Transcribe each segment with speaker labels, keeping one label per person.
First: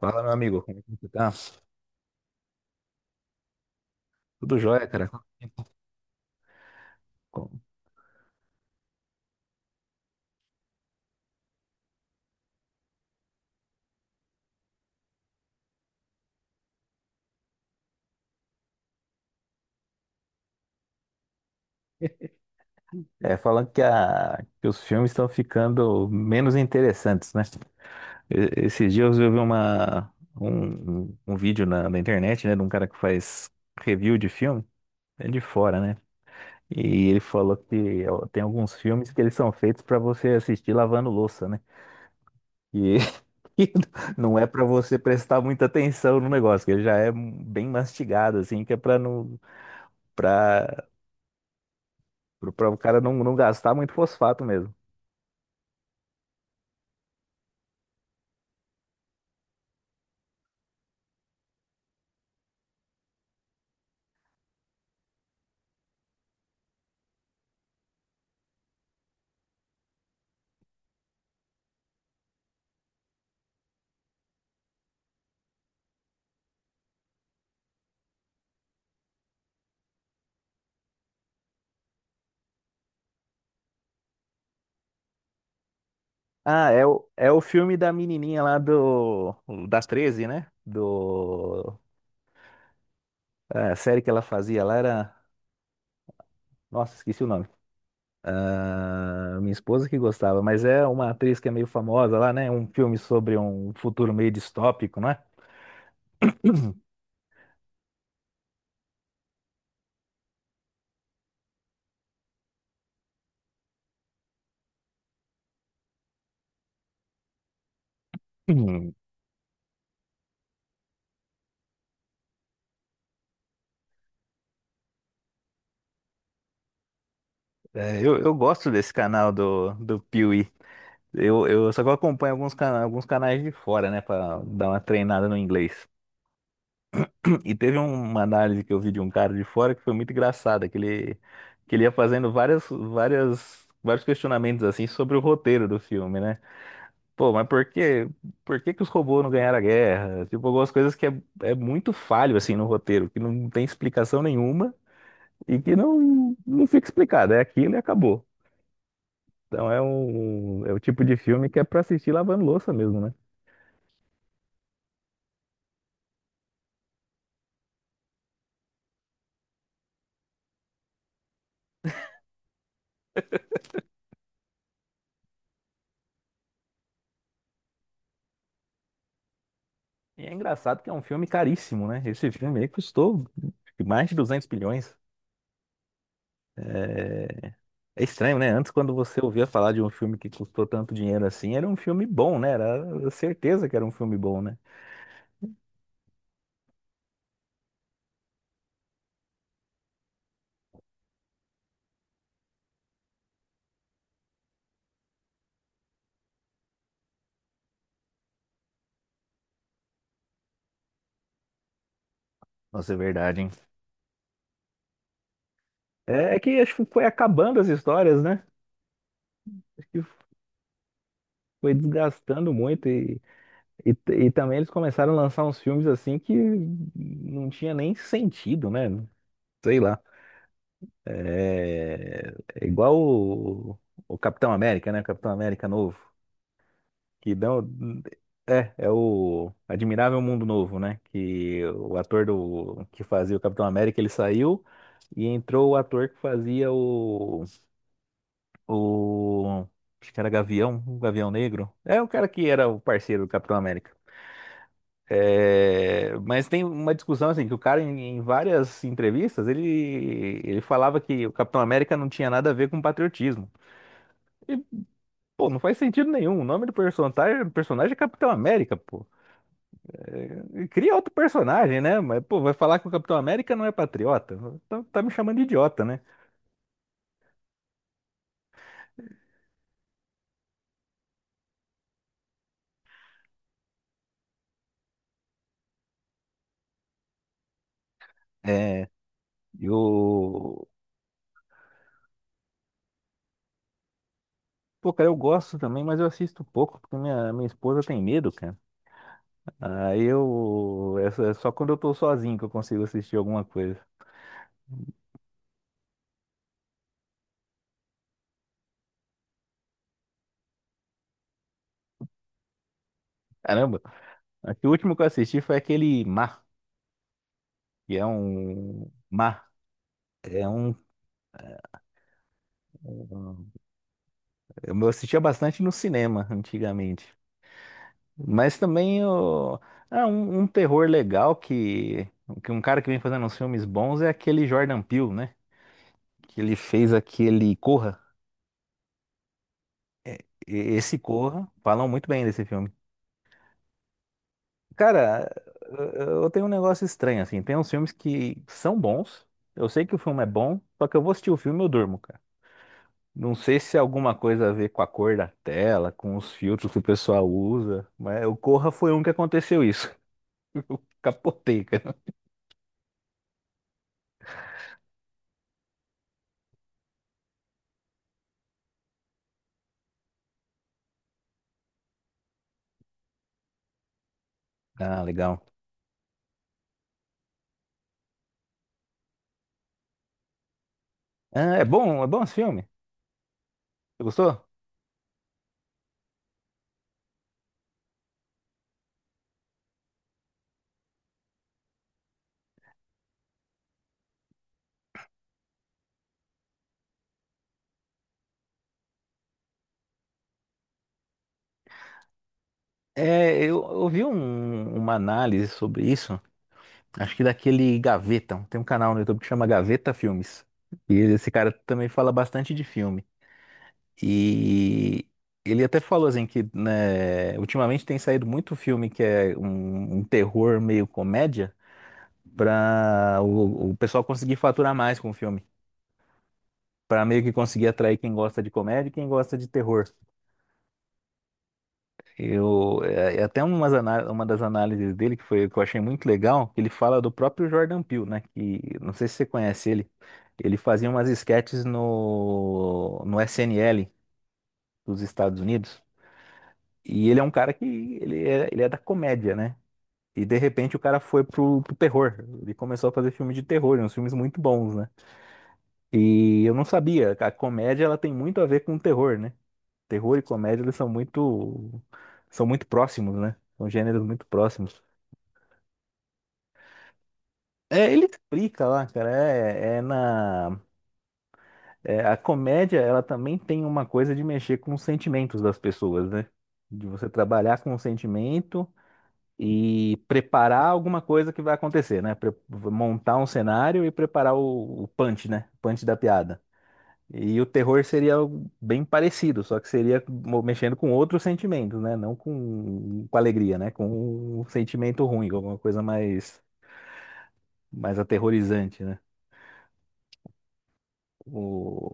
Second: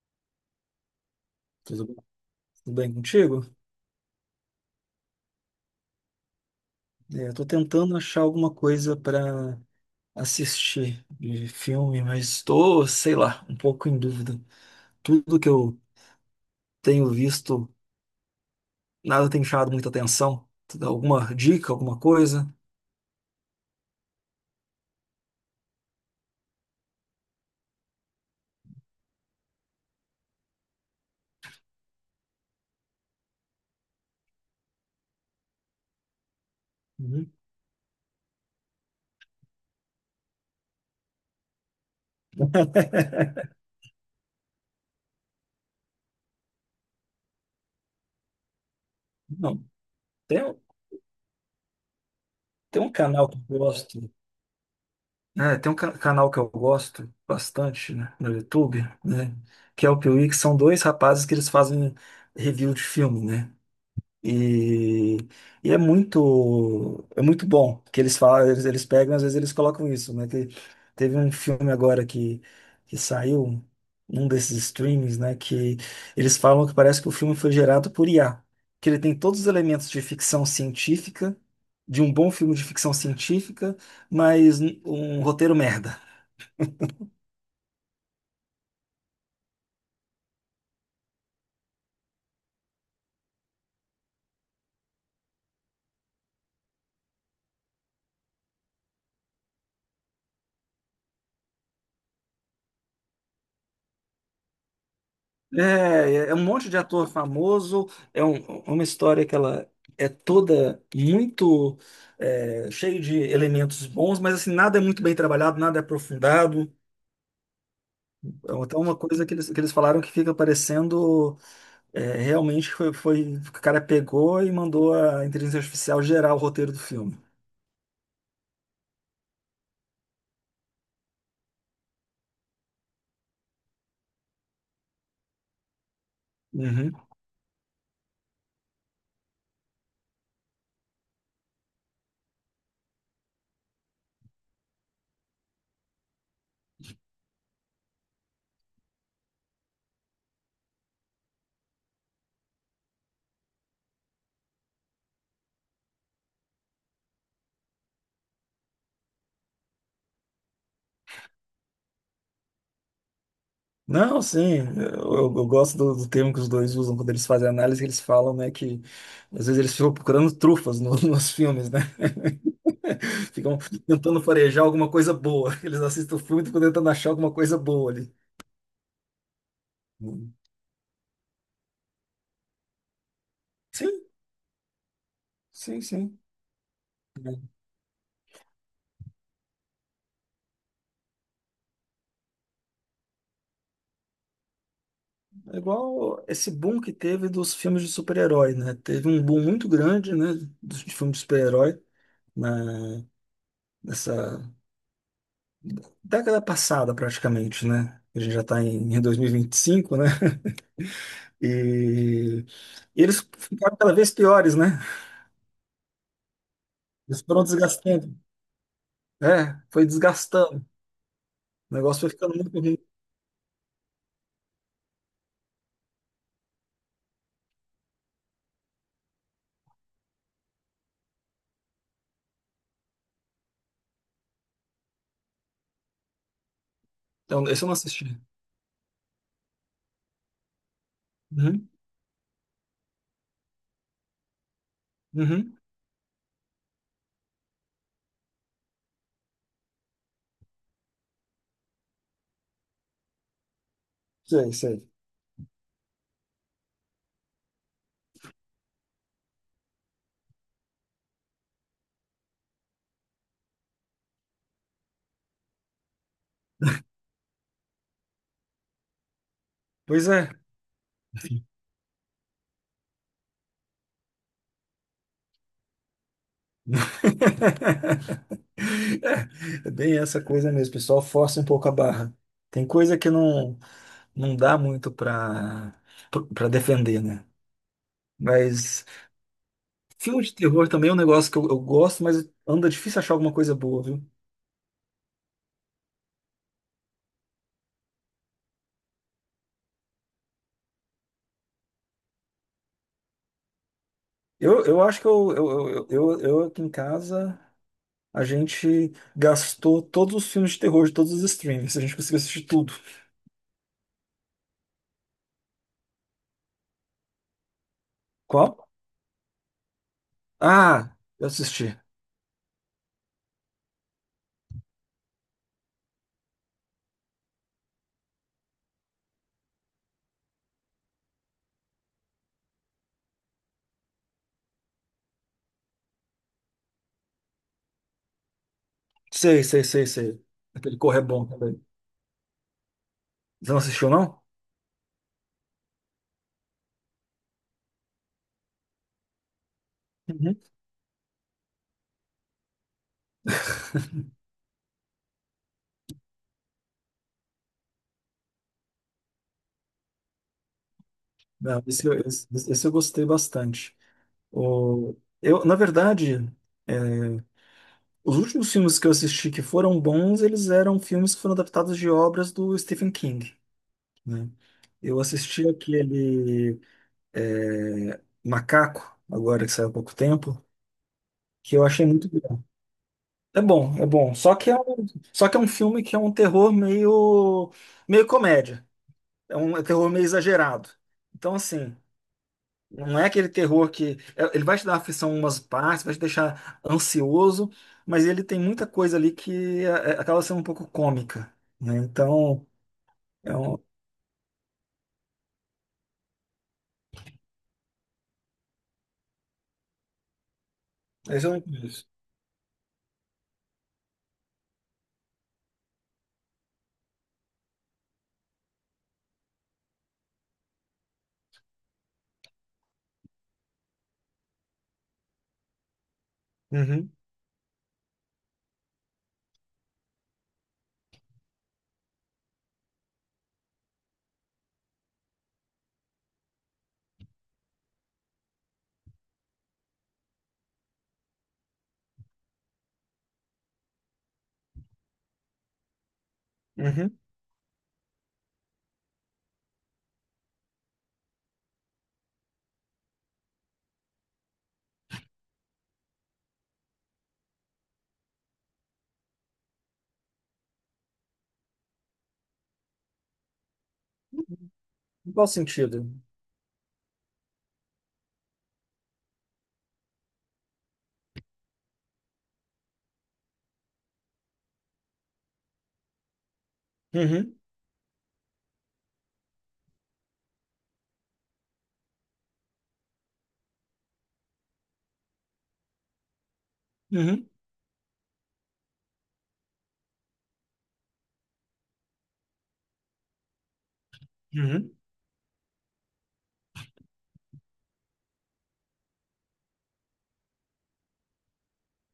Speaker 1: Fala, meu amigo, como é que você tá?
Speaker 2: Tudo bem, tudo bem contigo?
Speaker 1: Tudo jóia, cara. Quanto tempo?
Speaker 2: Eu tô
Speaker 1: Como-
Speaker 2: tentando achar alguma coisa para assistir de filme, mas estou, sei lá, um pouco em dúvida. Tudo que eu tenho visto, nada tem chamado muita atenção. Tu dá alguma dica, alguma coisa?
Speaker 1: É, falando que os filmes estão ficando menos interessantes, né? Esses dias eu vi uma, um, um um vídeo na internet, né, de um cara que faz review de filme, é de fora, né? E ele
Speaker 2: Uhum.
Speaker 1: falou que ó, tem alguns filmes que eles são feitos pra você assistir lavando louça, né? E não é pra você prestar muita atenção no negócio, que ele já é bem mastigado, assim, que é pra não,
Speaker 2: Não, tem, um-
Speaker 1: para o
Speaker 2: Tem um
Speaker 1: cara não,
Speaker 2: canal
Speaker 1: não
Speaker 2: que eu
Speaker 1: gastar muito
Speaker 2: gosto.
Speaker 1: fosfato mesmo.
Speaker 2: É, tem um canal que eu gosto bastante, né, no YouTube, né? Que é o Piuí, que são dois rapazes que eles fazem review de filme, né? E, e é muito bom que eles falam, eles pegam, às vezes eles colocam isso, né? Que teve um filme agora que saiu, num desses streams, né? Que eles falam que parece que o filme foi gerado por IA, que ele tem todos os elementos de ficção científica, de um bom filme de ficção científica, mas um roteiro merda.
Speaker 1: Ah, é o filme da menininha lá das 13, né? A série que ela fazia lá era, nossa, esqueci o nome. Ah, minha esposa que gostava, mas é uma atriz que é meio famosa lá, né? Um filme sobre um futuro meio distópico, não é?
Speaker 2: É, é um monte de ator famoso, é é uma história que ela é toda muito cheia de elementos bons, mas assim, nada é muito bem trabalhado, nada é aprofundado. Então até
Speaker 1: Hum.
Speaker 2: uma coisa que que eles falaram que fica parecendo realmente foi, o cara pegou e mandou a inteligência artificial gerar o roteiro do filme.
Speaker 1: É, eu gosto desse canal do Piuí. Eu só que eu acompanho alguns canais, de fora, né, pra dar uma treinada no inglês.
Speaker 2: Uhum.
Speaker 1: E teve uma análise que eu vi de um cara de fora que foi muito engraçada, que ele ia fazendo vários questionamentos assim sobre o roteiro do filme, né? Pô, mas por que que os robôs não ganharam a guerra? Tipo, algumas coisas que é muito falho assim no roteiro, que não tem explicação nenhuma e que não fica explicado. É aquilo e acabou. Então é o tipo de filme que é pra assistir lavando louça mesmo, né?
Speaker 2: Não, sim, eu gosto do, do termo que os dois usam quando eles fazem análise, eles falam, né, que às vezes eles ficam procurando trufas nos filmes, né? Ficam tentando farejar alguma coisa boa. Eles assistem o filme e ficam tentando achar alguma coisa boa ali.
Speaker 1: E é
Speaker 2: Hum.
Speaker 1: engraçado que é um filme caríssimo, né? Esse filme aí custou
Speaker 2: Sim,
Speaker 1: mais de 200 bilhões.
Speaker 2: sim, sim.
Speaker 1: É... é estranho, né? Antes, quando você ouvia falar de um filme que custou tanto dinheiro assim, era um filme bom, né? Era certeza que era um filme bom, né?
Speaker 2: É igual esse boom que teve dos filmes de super-herói, né? Teve um boom muito grande, né, dos de filmes de super-herói na nessa década passada, praticamente, né? A gente já está em 2025, né? E
Speaker 1: Nossa, é
Speaker 2: e eles
Speaker 1: verdade, hein?
Speaker 2: ficaram cada vez piores, né?
Speaker 1: É que acho que foi
Speaker 2: Eles foram
Speaker 1: acabando as
Speaker 2: desgastando.
Speaker 1: histórias, né?
Speaker 2: É, foi
Speaker 1: Acho que
Speaker 2: desgastando. O
Speaker 1: foi
Speaker 2: negócio foi ficando
Speaker 1: desgastando
Speaker 2: muito ruim.
Speaker 1: muito e também eles começaram a lançar uns filmes assim que não tinha nem sentido, né? Sei lá. É igual o Capitão América, né? O Capitão América novo. Que
Speaker 2: Então,
Speaker 1: dão,
Speaker 2: esse eu não assisti.
Speaker 1: é o Admirável Mundo Novo, né? Que
Speaker 2: Uhum.
Speaker 1: o ator que fazia o Capitão América, ele saiu e
Speaker 2: Uhum.
Speaker 1: entrou o ator que fazia o, acho que era Gavião, o Gavião Negro. É o cara que era o parceiro do Capitão América.
Speaker 2: Sei, sei.
Speaker 1: É, mas tem uma discussão assim, que o cara em várias entrevistas, ele falava que o Capitão América não tinha nada a ver com patriotismo. Pô, não faz sentido nenhum. O nome do personagem é Capitão América, pô.
Speaker 2: Pois é.
Speaker 1: É, cria outro personagem, né? Mas, pô, vai falar que o Capitão América não é patriota? Tá me chamando de idiota, né?
Speaker 2: É, é bem essa coisa mesmo, o pessoal. Força um pouco a barra. Tem coisa que não, não dá muito para defender, né? Mas
Speaker 1: É,
Speaker 2: filme de
Speaker 1: eu.
Speaker 2: terror também é um negócio que eu gosto, mas anda difícil achar alguma coisa boa, viu?
Speaker 1: Pô, cara, eu gosto também, mas eu assisto pouco, porque minha esposa tem medo, cara. Aí eu. É só quando eu tô sozinho que eu consigo assistir alguma coisa.
Speaker 2: Eu acho que eu aqui em casa a gente gastou todos os filmes de terror de todos os streams. A gente conseguiu assistir tudo.
Speaker 1: Caramba, acho que o último que eu assisti foi aquele Mar, que é
Speaker 2: Qual?
Speaker 1: um. Mar. É um.
Speaker 2: Ah, eu assisti.
Speaker 1: Um, Eu assistia bastante no cinema antigamente. Mas também é um terror legal que um cara que vem fazendo uns filmes bons é aquele Jordan Peele, né? Que ele fez aquele Corra.
Speaker 2: Sei, sei, sei, sei. Aquele
Speaker 1: Esse
Speaker 2: Corre é bom
Speaker 1: Corra,
Speaker 2: também.
Speaker 1: falam muito bem desse filme.
Speaker 2: Você não assistiu, não?
Speaker 1: Cara, eu tenho um negócio estranho, assim. Tem uns filmes que são bons. Eu sei que o filme é
Speaker 2: Uhum.
Speaker 1: bom, só que eu vou assistir o filme e eu durmo, cara. Não sei se é alguma coisa a ver com a cor da tela, com os filtros que o pessoal usa, mas o Corra foi um que aconteceu isso.
Speaker 2: Não,
Speaker 1: Capotei, cara.
Speaker 2: esse eu gostei bastante. O, eu, na verdade, os últimos filmes que eu assisti que foram bons, eles eram filmes que foram adaptados de obras do Stephen King, né? Eu
Speaker 1: Ah, legal.
Speaker 2: assisti aquele Macaco, agora que saiu há pouco tempo,
Speaker 1: Ah,
Speaker 2: que
Speaker 1: é
Speaker 2: eu achei
Speaker 1: bom, é
Speaker 2: muito
Speaker 1: bom esse
Speaker 2: bom.
Speaker 1: filme?
Speaker 2: É bom, é
Speaker 1: Você
Speaker 2: bom.
Speaker 1: gostou?
Speaker 2: Só que é um filme que é um terror meio, meio comédia. É um é terror meio exagerado. Então, assim, não é aquele terror Ele vai te dar aflição em umas partes, vai te deixar ansioso, mas ele tem muita coisa ali que é- acaba sendo um pouco cômica, né? Então, é
Speaker 1: É, eu
Speaker 2: um.
Speaker 1: ouvi uma análise sobre isso, acho que daquele Gaveta. Tem um canal no YouTube que chama Gaveta Filmes. E
Speaker 2: Esse
Speaker 1: esse
Speaker 2: eu não
Speaker 1: cara
Speaker 2: conheço.
Speaker 1: também fala bastante de filme. E ele até falou assim que, né, ultimamente tem saído muito filme que é um terror meio comédia para o pessoal conseguir faturar mais com o filme.
Speaker 2: Uhum,
Speaker 1: Para meio que conseguir atrair quem gosta de comédia e quem gosta de terror. Eu, é, é até umas uma das análises dele que foi que eu achei muito legal, que ele fala do próprio Jordan Peele, né? Que não sei se você conhece ele. Ele fazia umas esquetes no SNL dos Estados Unidos.
Speaker 2: uhum.
Speaker 1: E ele é um cara que ele é da comédia, né? E de repente o cara foi pro terror. Ele começou a fazer filme de terror, uns filmes muito bons, né? E eu não sabia, a comédia ela tem muito a ver com o terror, né? Terror e comédia eles são muito próximos, né? São gêneros muito próximos.
Speaker 2: Em qual sentido?
Speaker 1: É, ele explica lá, cara. A comédia, ela também tem uma coisa de mexer com os sentimentos das pessoas, né? De você
Speaker 2: Uhum,
Speaker 1: trabalhar com o sentimento e preparar alguma coisa que vai acontecer, né? Montar um cenário e preparar o punch, né? O Punch da piada.
Speaker 2: uhum,
Speaker 1: E o terror seria algo bem parecido, só que seria mexendo com outros sentimentos, né? Não com alegria, né? Com um
Speaker 2: uhum.
Speaker 1: sentimento ruim, alguma coisa mais aterrorizante, né?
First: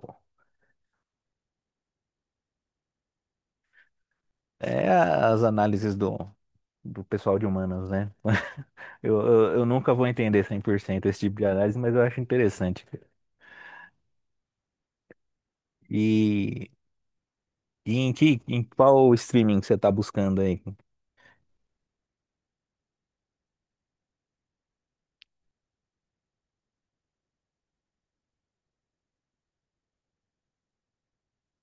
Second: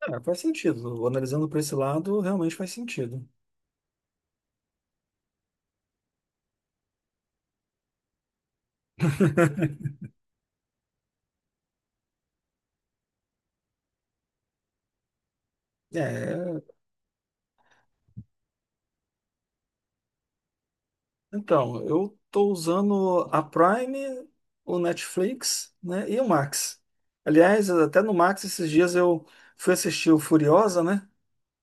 Speaker 2: É, faz sentido. Analisando por esse lado, realmente faz sentido.
Speaker 1: É as análises do pessoal de humanas, né? Eu nunca vou entender 100% esse tipo de análise, mas eu acho interessante.
Speaker 2: É,
Speaker 1: E, e em qual streaming que você tá buscando aí?
Speaker 2: então, eu estou usando a Prime, o Netflix, né, e o Max. Aliás, até no Max esses dias eu fui assistir o Furiosa, né?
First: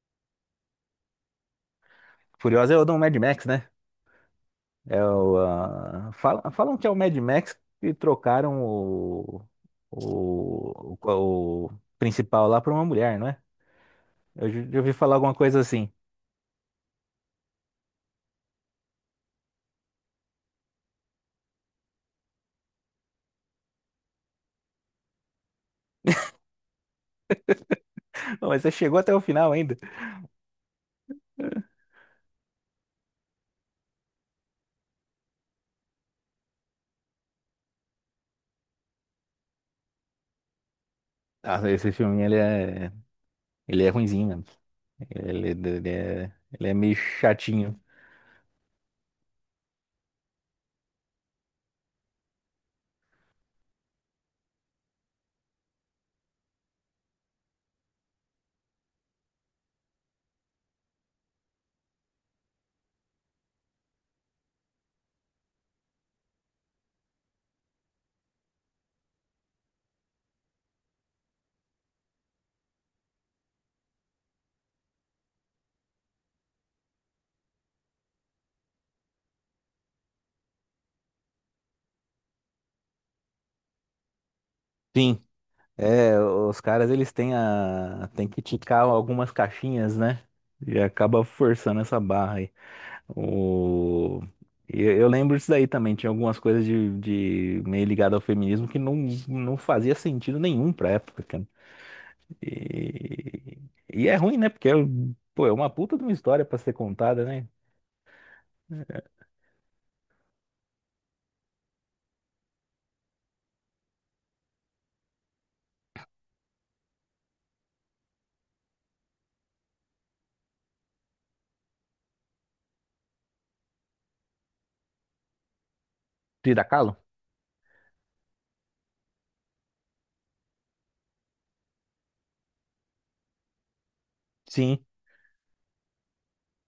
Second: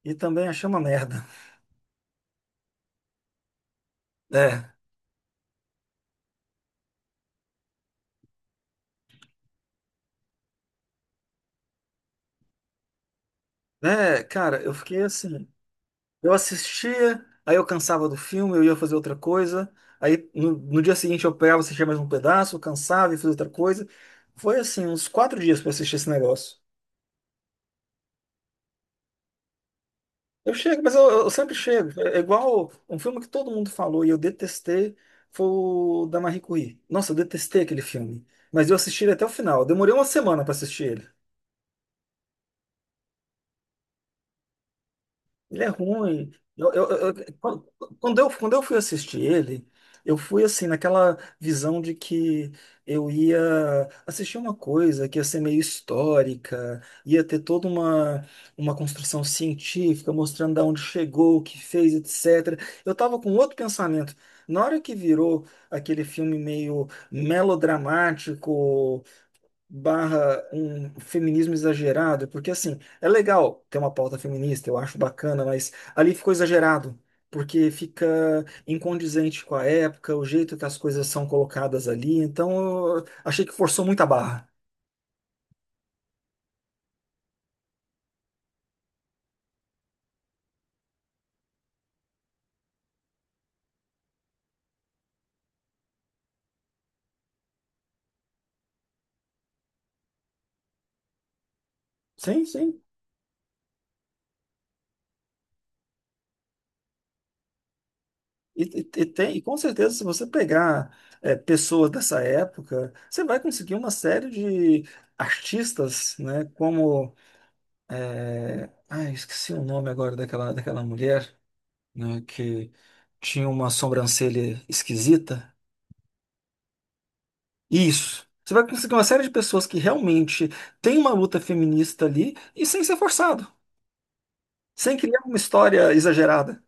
Speaker 2: E também achei uma merda.
Speaker 1: Furiosa é o do Mad Max, né?
Speaker 2: É,
Speaker 1: Ah, falam que é o Mad Max que trocaram o principal lá pra uma mulher, não é?
Speaker 2: né,
Speaker 1: Eu
Speaker 2: cara,
Speaker 1: já
Speaker 2: eu
Speaker 1: já ouvi
Speaker 2: fiquei
Speaker 1: falar alguma
Speaker 2: assim,
Speaker 1: coisa assim.
Speaker 2: eu assistia, aí eu cansava do filme, eu ia fazer outra coisa, aí no dia seguinte eu pegava, assistia mais um pedaço, eu cansava e fazia outra coisa. Foi assim, uns quatro dias para assistir esse negócio.
Speaker 1: Mas você chegou até o final ainda.
Speaker 2: Eu chego, mas eu sempre chego. É igual um filme que todo mundo falou e eu detestei, foi o da Marie Curie. Nossa, eu detestei aquele filme. Mas eu assisti ele até o final. Eu demorei uma semana para assistir ele.
Speaker 1: Ah, esse filme, ele é ruinzinho, né? Ele,
Speaker 2: Ele é
Speaker 1: ele
Speaker 2: ruim.
Speaker 1: é, ele
Speaker 2: Eu,
Speaker 1: é
Speaker 2: eu-
Speaker 1: meio
Speaker 2: eu- eu- quando
Speaker 1: chatinho.
Speaker 2: Quando eu, quando eu fui assistir ele, eu fui assim, naquela visão de que eu ia assistir uma coisa que ia ser meio histórica, ia ter toda uma construção científica mostrando de onde chegou, o que fez, etc. Eu estava com outro pensamento. Na hora que virou aquele filme meio melodramático, barra um feminismo exagerado, porque assim, é legal ter uma pauta feminista, eu acho bacana, mas ali ficou exagerado, porque fica incondizente com a época, o jeito que as coisas são colocadas ali, então eu achei que forçou muito a barra.
Speaker 1: Sim, é, os caras eles têm tem que ticar algumas caixinhas, né? E acaba forçando essa barra aí. O... eu lembro disso daí também, tinha algumas coisas de meio ligado ao feminismo que não fazia sentido nenhum pra época, cara.
Speaker 2: Sim, sim.
Speaker 1: E, e é ruim, né? Porque, pô, é uma puta de uma história pra ser contada, né?
Speaker 2: E, e tem, e com certeza, se você pegar pessoas dessa época, você vai conseguir uma série de artistas, né? Como. É, ai, esqueci o nome agora daquela, daquela mulher. Né, que tinha uma sobrancelha esquisita.
Speaker 1: Frida Kahlo?
Speaker 2: Isso. Você vai conseguir uma série de pessoas que realmente tem uma luta feminista ali e sem ser forçado,
Speaker 1: Sim.
Speaker 2: sem criar uma história exagerada.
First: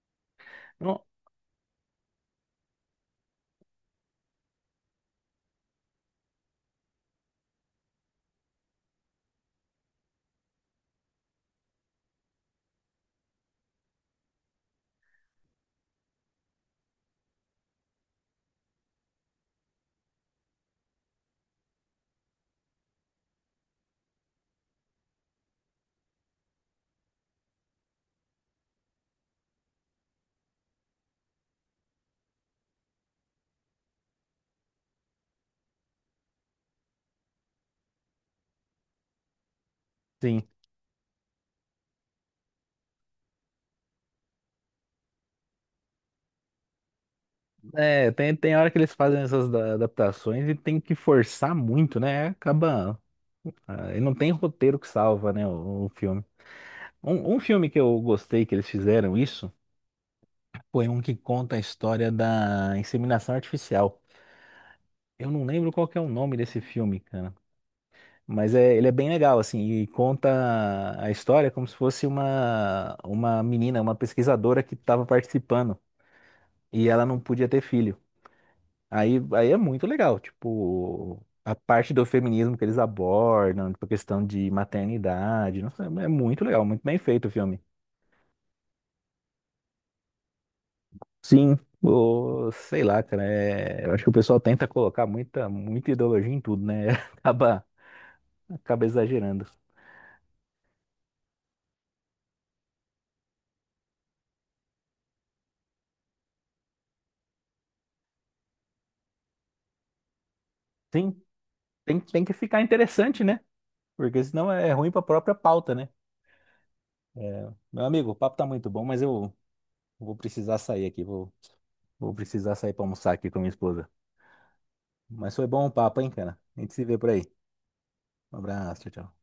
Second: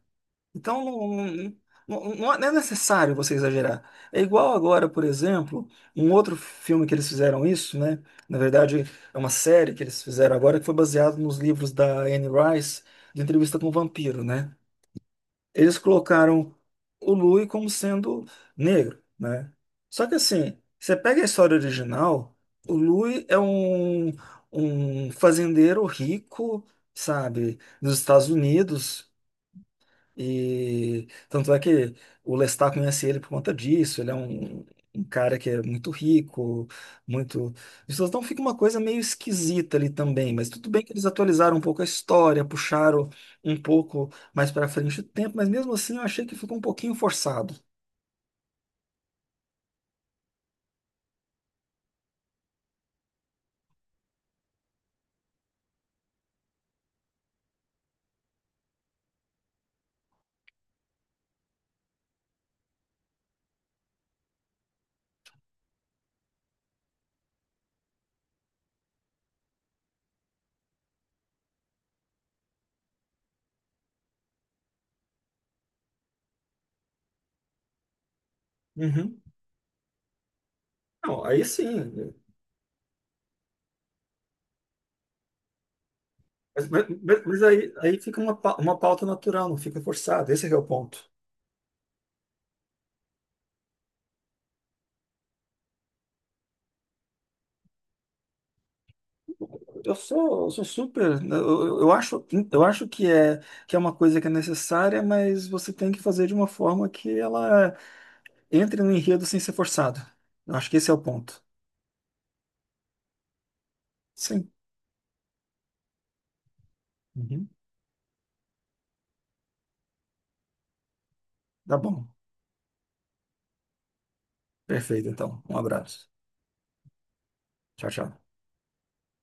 Speaker 2: Então,
Speaker 1: Não,
Speaker 2: não, não é necessário você exagerar. É igual agora, por exemplo, um outro filme que eles fizeram isso, né? Na verdade, é uma série que eles fizeram agora que foi baseado nos livros da Anne Rice, de Entrevista com o Vampiro, né? Eles colocaram o Louis como sendo negro, né? Só que assim, você pega a história original, o Louis é um, um fazendeiro rico, sabe, dos Estados Unidos. E tanto é que o Lestat conhece ele por conta disso. Ele é um, um cara que é muito rico, muito. Então fica uma coisa meio esquisita ali também,
Speaker 1: sim.
Speaker 2: mas tudo bem que eles atualizaram um pouco a história, puxaram um pouco mais para frente o tempo, mas mesmo assim eu achei que ficou um pouquinho forçado.
Speaker 1: É, tem hora que eles fazem essas adaptações e tem que forçar muito, né? Acaba. Ah, ele não tem roteiro que salva, né? O filme. Um filme que eu gostei que eles fizeram isso foi um que conta a história da inseminação artificial. Eu não lembro qual que é o nome desse filme, cara. Mas ele é bem legal, assim, e conta a história como se fosse uma, menina, uma pesquisadora que estava participando e ela não podia ter filho. Aí,
Speaker 2: Uhum.
Speaker 1: aí é muito legal,
Speaker 2: Não,
Speaker 1: tipo,
Speaker 2: aí
Speaker 1: a parte do
Speaker 2: sim.
Speaker 1: feminismo que eles abordam, tipo, a questão de maternidade, nossa, é muito legal,
Speaker 2: Mas,
Speaker 1: muito
Speaker 2: mas-
Speaker 1: bem feito o
Speaker 2: mas
Speaker 1: filme.
Speaker 2: aí, aí fica uma, uma pauta natural, não fica forçado. Esse é que é o ponto.
Speaker 1: Sim, sei lá, cara, eu acho que o pessoal tenta colocar muita, muita ideologia em tudo, né? Acaba, acaba, exagerando.
Speaker 2: Eu sou super. Né, eu acho que é uma coisa que é necessária, mas você tem que fazer de uma forma que ela entre no enredo sem ser forçado. Eu acho que esse é o
Speaker 1: Sim,
Speaker 2: ponto.
Speaker 1: tem que ficar interessante, né? Porque senão
Speaker 2: Sim.
Speaker 1: é ruim pra própria pauta, né?
Speaker 2: Uhum.
Speaker 1: Meu amigo, o papo tá muito bom, mas eu vou precisar sair aqui, vou,
Speaker 2: Tá bom.
Speaker 1: vou precisar sair pra almoçar aqui com minha esposa.
Speaker 2: Perfeito,
Speaker 1: Mas
Speaker 2: então.
Speaker 1: foi
Speaker 2: Um
Speaker 1: bom o papo, hein,
Speaker 2: abraço.
Speaker 1: cara? A gente se vê por aí.
Speaker 2: Tchau, tchau.
Speaker 1: Um abraço, tchau, tchau.